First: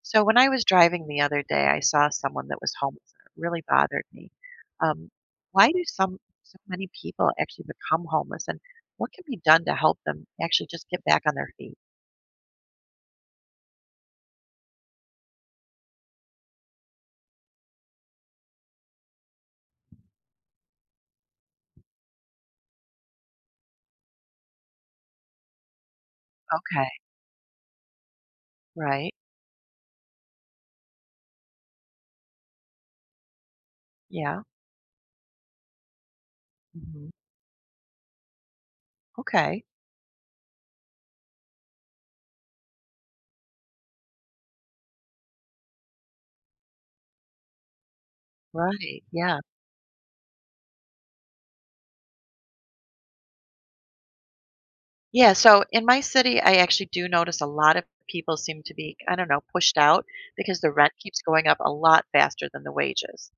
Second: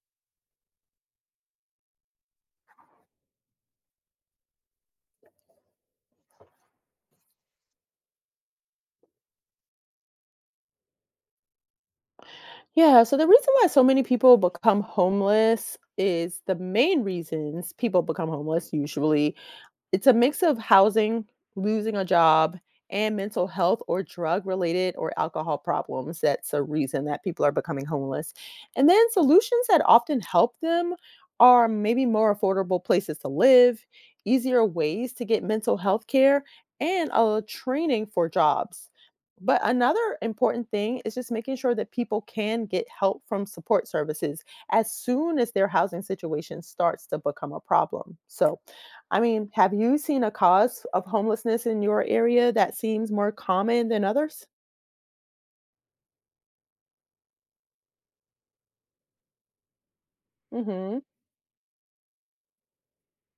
So when I was driving the other day, I saw someone that was homeless, and it really bothered me. Um, why do some so many people actually become homeless, and what can be done to help them actually just get back on their feet? Yeah, so the reason why so many people become homeless is, the main reasons people become homeless usually, it's a mix of housing, losing a job, and mental health or drug-related or alcohol problems. That's a Okay, reason that people are becoming homeless. And right, then solutions that often help them are maybe more affordable places to live, yeah. easier ways to get mental health care, Hmm. and a training for jobs. But Okay, another important thing is just making sure that people can get help from support services as soon as their housing situation starts to become a problem. So, right, I yeah, mean, have you seen a cause of homelessness in your area that seems more common than others? yeah. So in my city, I actually do notice a lot of people seem to be, I don't know, pushed out because the rent Mhm. keeps going up a lot faster than the wages.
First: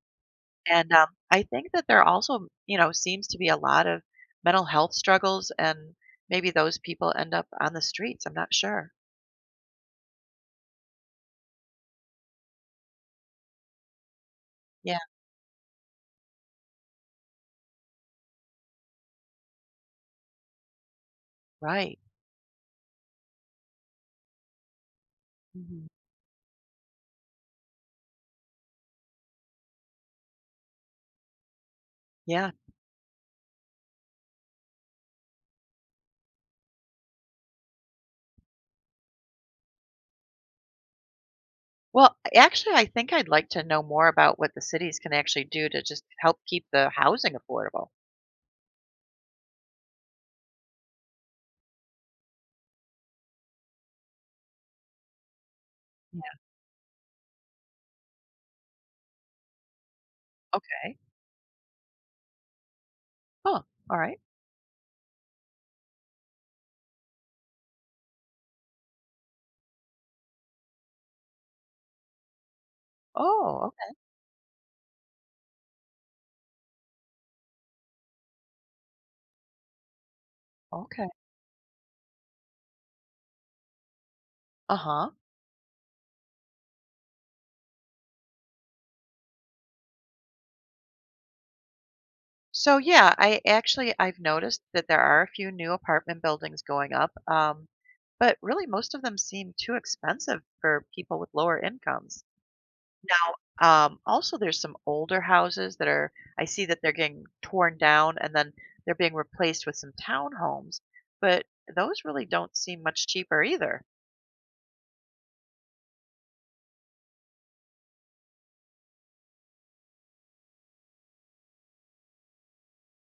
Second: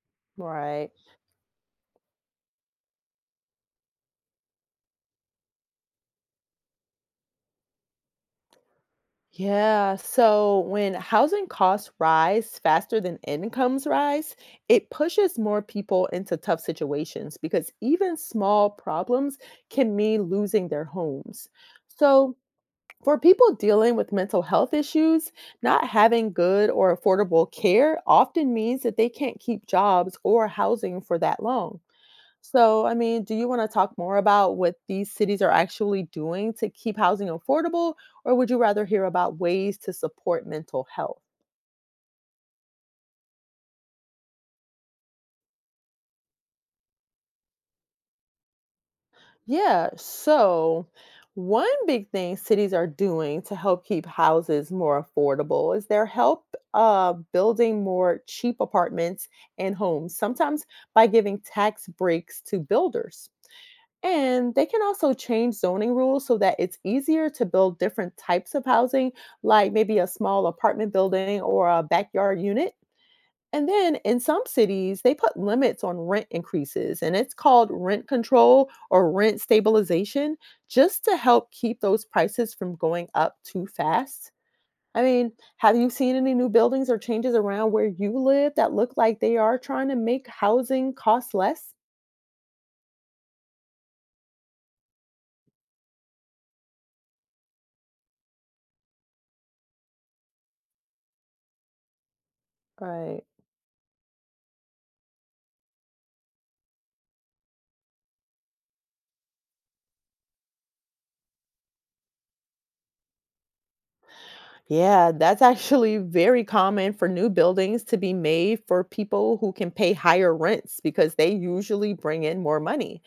And, Right. I think that there also, seems to be a lot of mental health struggles, and maybe those people end up on the streets, I'm not sure. Yeah, so when housing costs rise faster than incomes rise, it Yeah, pushes more people into tough situations because even small problems can mean losing their homes. right. So, for people dealing with mental health issues, not Mhm. having good or affordable care often means that they can't keep jobs or housing for that long. Yeah. So, I mean, do you want to talk more about what these cities are actually doing to keep housing affordable, or would you rather hear about ways to support mental health? Well, actually, I think I'd like to know more about what the cities can actually do to just help keep the housing affordable. Yeah, so one big thing cities are doing to help keep houses more affordable is their Yeah, help building more cheap apartments and homes, sometimes okay. by giving tax breaks to builders. Oh, alright. And they can also change zoning rules so that it's easier to build different types of housing, like maybe a small apartment building or a backyard unit. Oh, And okay, then in some cities, they put limits on rent increases, and it's called rent control or rent stabilization, just okay. to help keep those prices from going up too fast. I Uh-huh. mean, have you seen any new buildings or changes around where you live that look like they are trying to make housing cost less? So yeah, I've noticed that there are a few new apartment buildings going up, but really most of them seem too expensive for people with lower incomes. Right. Now, also there's some older houses that are I see that they're getting torn down and then they're being replaced with some townhomes, but those really don't seem much cheaper either. Yeah, that's actually very common for new buildings to be made for people who can pay higher rents because they usually bring in more money.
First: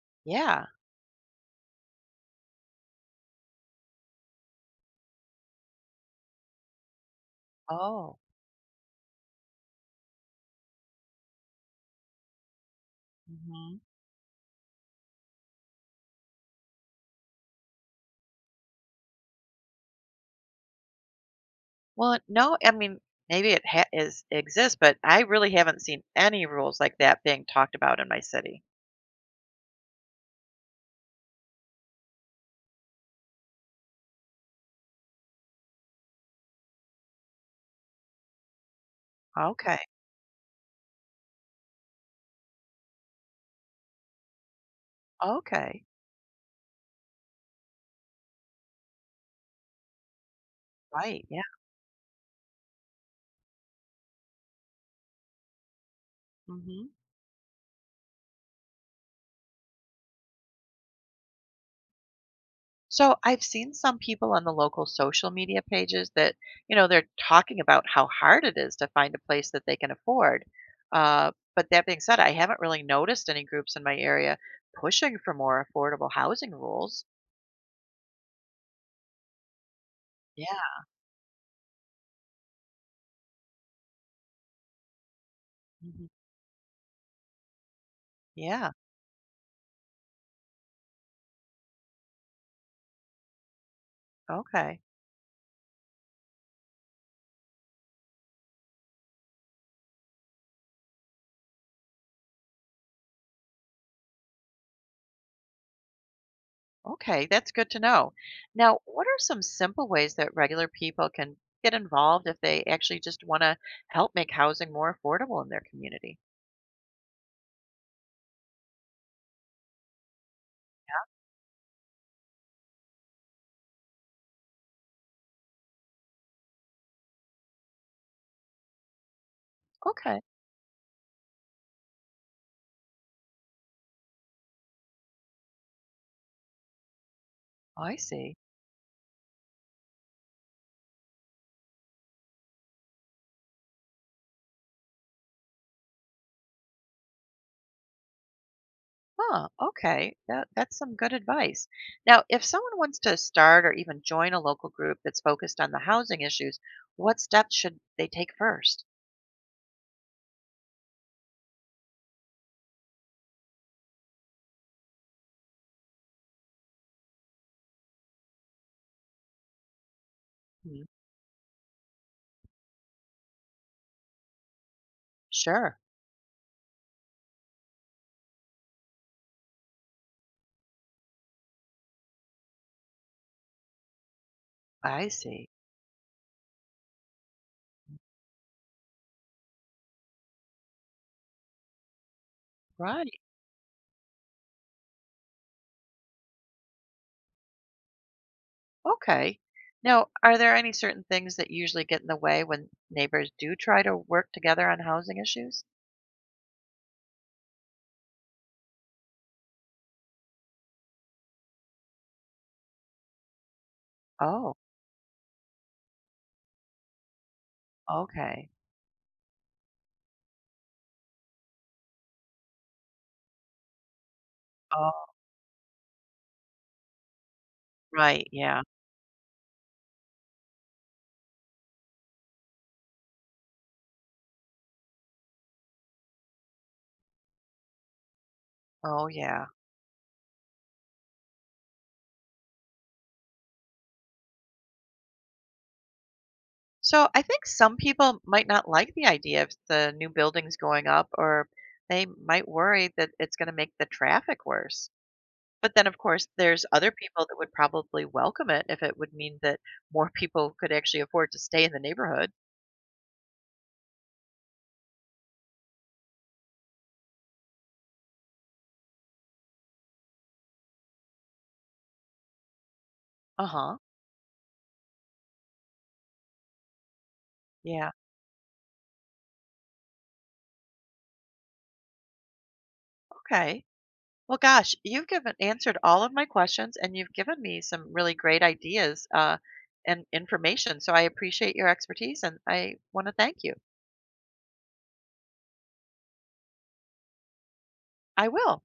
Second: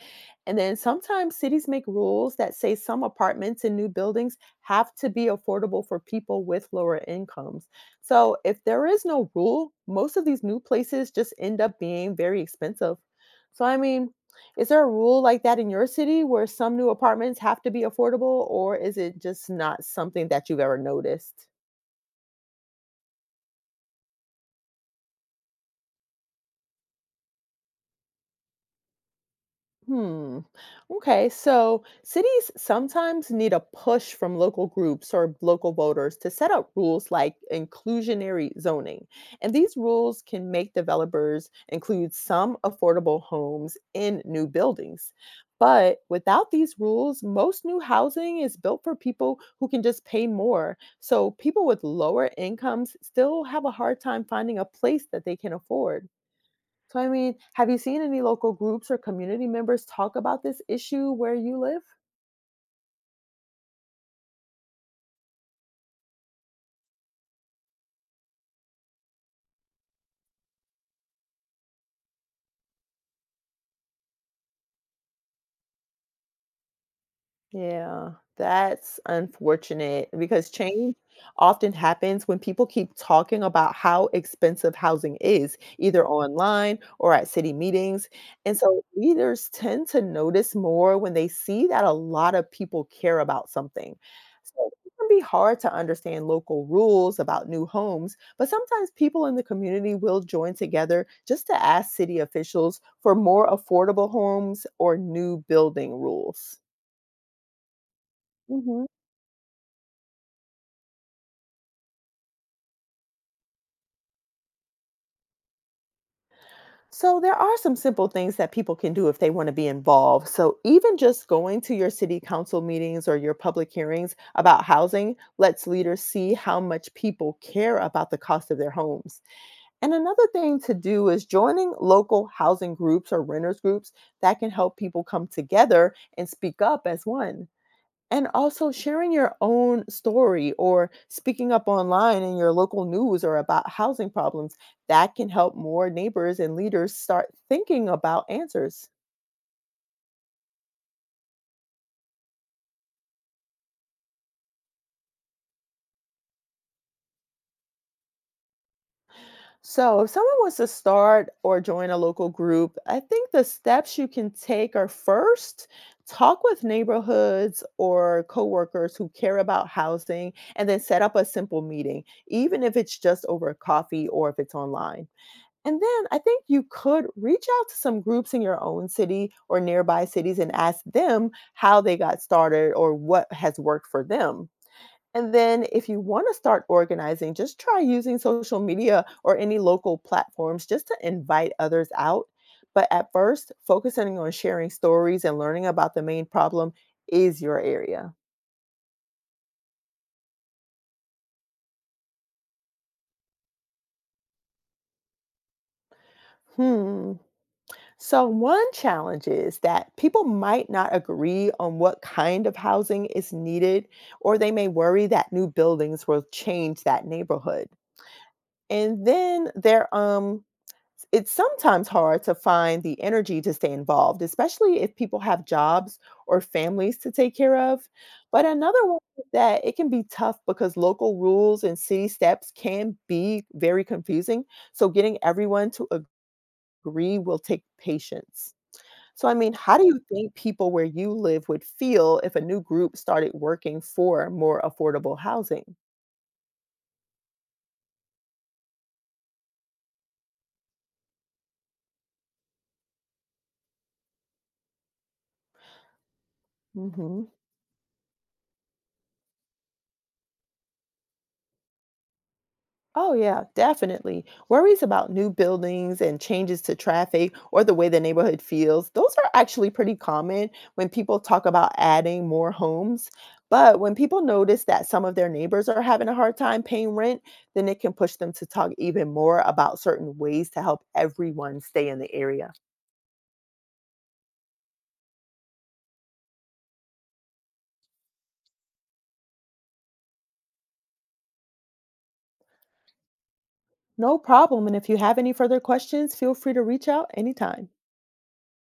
And Yeah. then sometimes cities make rules that say some apartments in new buildings have to be affordable for people with lower incomes. Oh. So if there is no rule, most of these new places just end up being very expensive. So, I Hmm. mean, is there a rule like that in your city where some new apartments have to be affordable, or is it just not something that you've ever noticed? Well, no, I mean maybe it ha- is exists, but I really haven't seen any rules like that being talked about in my city. Hmm. Okay. So cities sometimes need a push from local groups or local voters to set up rules like inclusionary zoning. And these Okay, rules can make developers include some affordable homes in new buildings. okay, But without these rules, most new housing is built for people who can just pay more. right, So yeah, people with lower incomes still have a hard time finding a place that they can afford. mhm. So, I mean, have you seen any local groups or community members talk about this issue where you live? So, I've seen some people on the local social media pages that, they're talking about how hard it is to find a place that they can afford. But that being said, I haven't really noticed any groups in my area pushing for more affordable housing rules. Yeah, that's unfortunate because Yeah. change often happens when people keep talking about how expensive housing is, Mhm. either online or at city meetings. And Yeah. so leaders tend to notice more when they see that a lot of people care about something. So Okay. it can be hard to understand local rules about new homes, but sometimes people in the community will join together just to ask city officials for more affordable homes or new building rules. Okay, that's good to know. Now, Mhm. what are some simple ways that regular people can get involved if they actually just want to help make housing more affordable in their community? So there are some simple things that people can do if they want to be involved. So even just going to your city council meetings or your public hearings about housing lets leaders see how much people care about the cost of their homes. And Okay. another thing to do is joining local housing groups or renters groups that can help people come together and speak up as one. Oh, I And see. also sharing your own story or speaking up online in your local news or about housing problems, that can help more neighbors and leaders start thinking about answers. Huh, okay. That's some good advice. Now, if someone wants to start or even join a local group that's focused on the housing issues, what steps should they take first? So, if someone wants to start or join a local group, I think the steps you can take are, first, talk with neighborhoods or coworkers who care about housing, and then Mhm. set up a simple meeting, even if it's just over coffee or if it's online. Sure. And then I think you could reach out to some groups in your own city or nearby cities and ask them how they got started or what has worked for them. I And see. then if you want to start organizing, just try using social media or any local platforms just to invite others out. But Right. at first, focusing on sharing stories and learning about the main problem is your area. Okay. Now, are there any certain things that usually get in the way when neighbors do try to work together on housing issues? Hmm. So, one challenge is that people might not agree on what kind of housing is needed, or they Oh, may worry that new buildings will change that neighborhood. okay. And then there, um, it's sometimes hard to find the energy to stay involved, especially if Oh, people have jobs or families to take care of. right. But Yeah. another one is that it can be tough because local rules and city steps can be very confusing. So, getting everyone to agree will take patience. Oh, So, I yeah. mean, how do you think people where you live would feel if a new group started working for more affordable housing? So I think some people might not like the idea of the new buildings going up, or they might worry that it's going to make the traffic worse. But then, of course, there's other Hmm. people that would probably welcome it if it would mean that more people could actually afford to stay in the neighborhood. Oh, yeah, definitely. Worries about new buildings and changes to traffic or the way the neighborhood feels, those are actually pretty common when people talk about adding more homes. Uh huh. But when people notice that some of their neighbors are having a hard time paying rent, then it Yeah. can push them to talk even more about certain ways to help everyone stay in the area. Okay. Well, gosh, you've given answered all of my questions, and you've given me some really great ideas and information. So I appreciate your expertise, and I want to thank you. No problem. And if you have any further questions, feel free to reach out anytime. I will.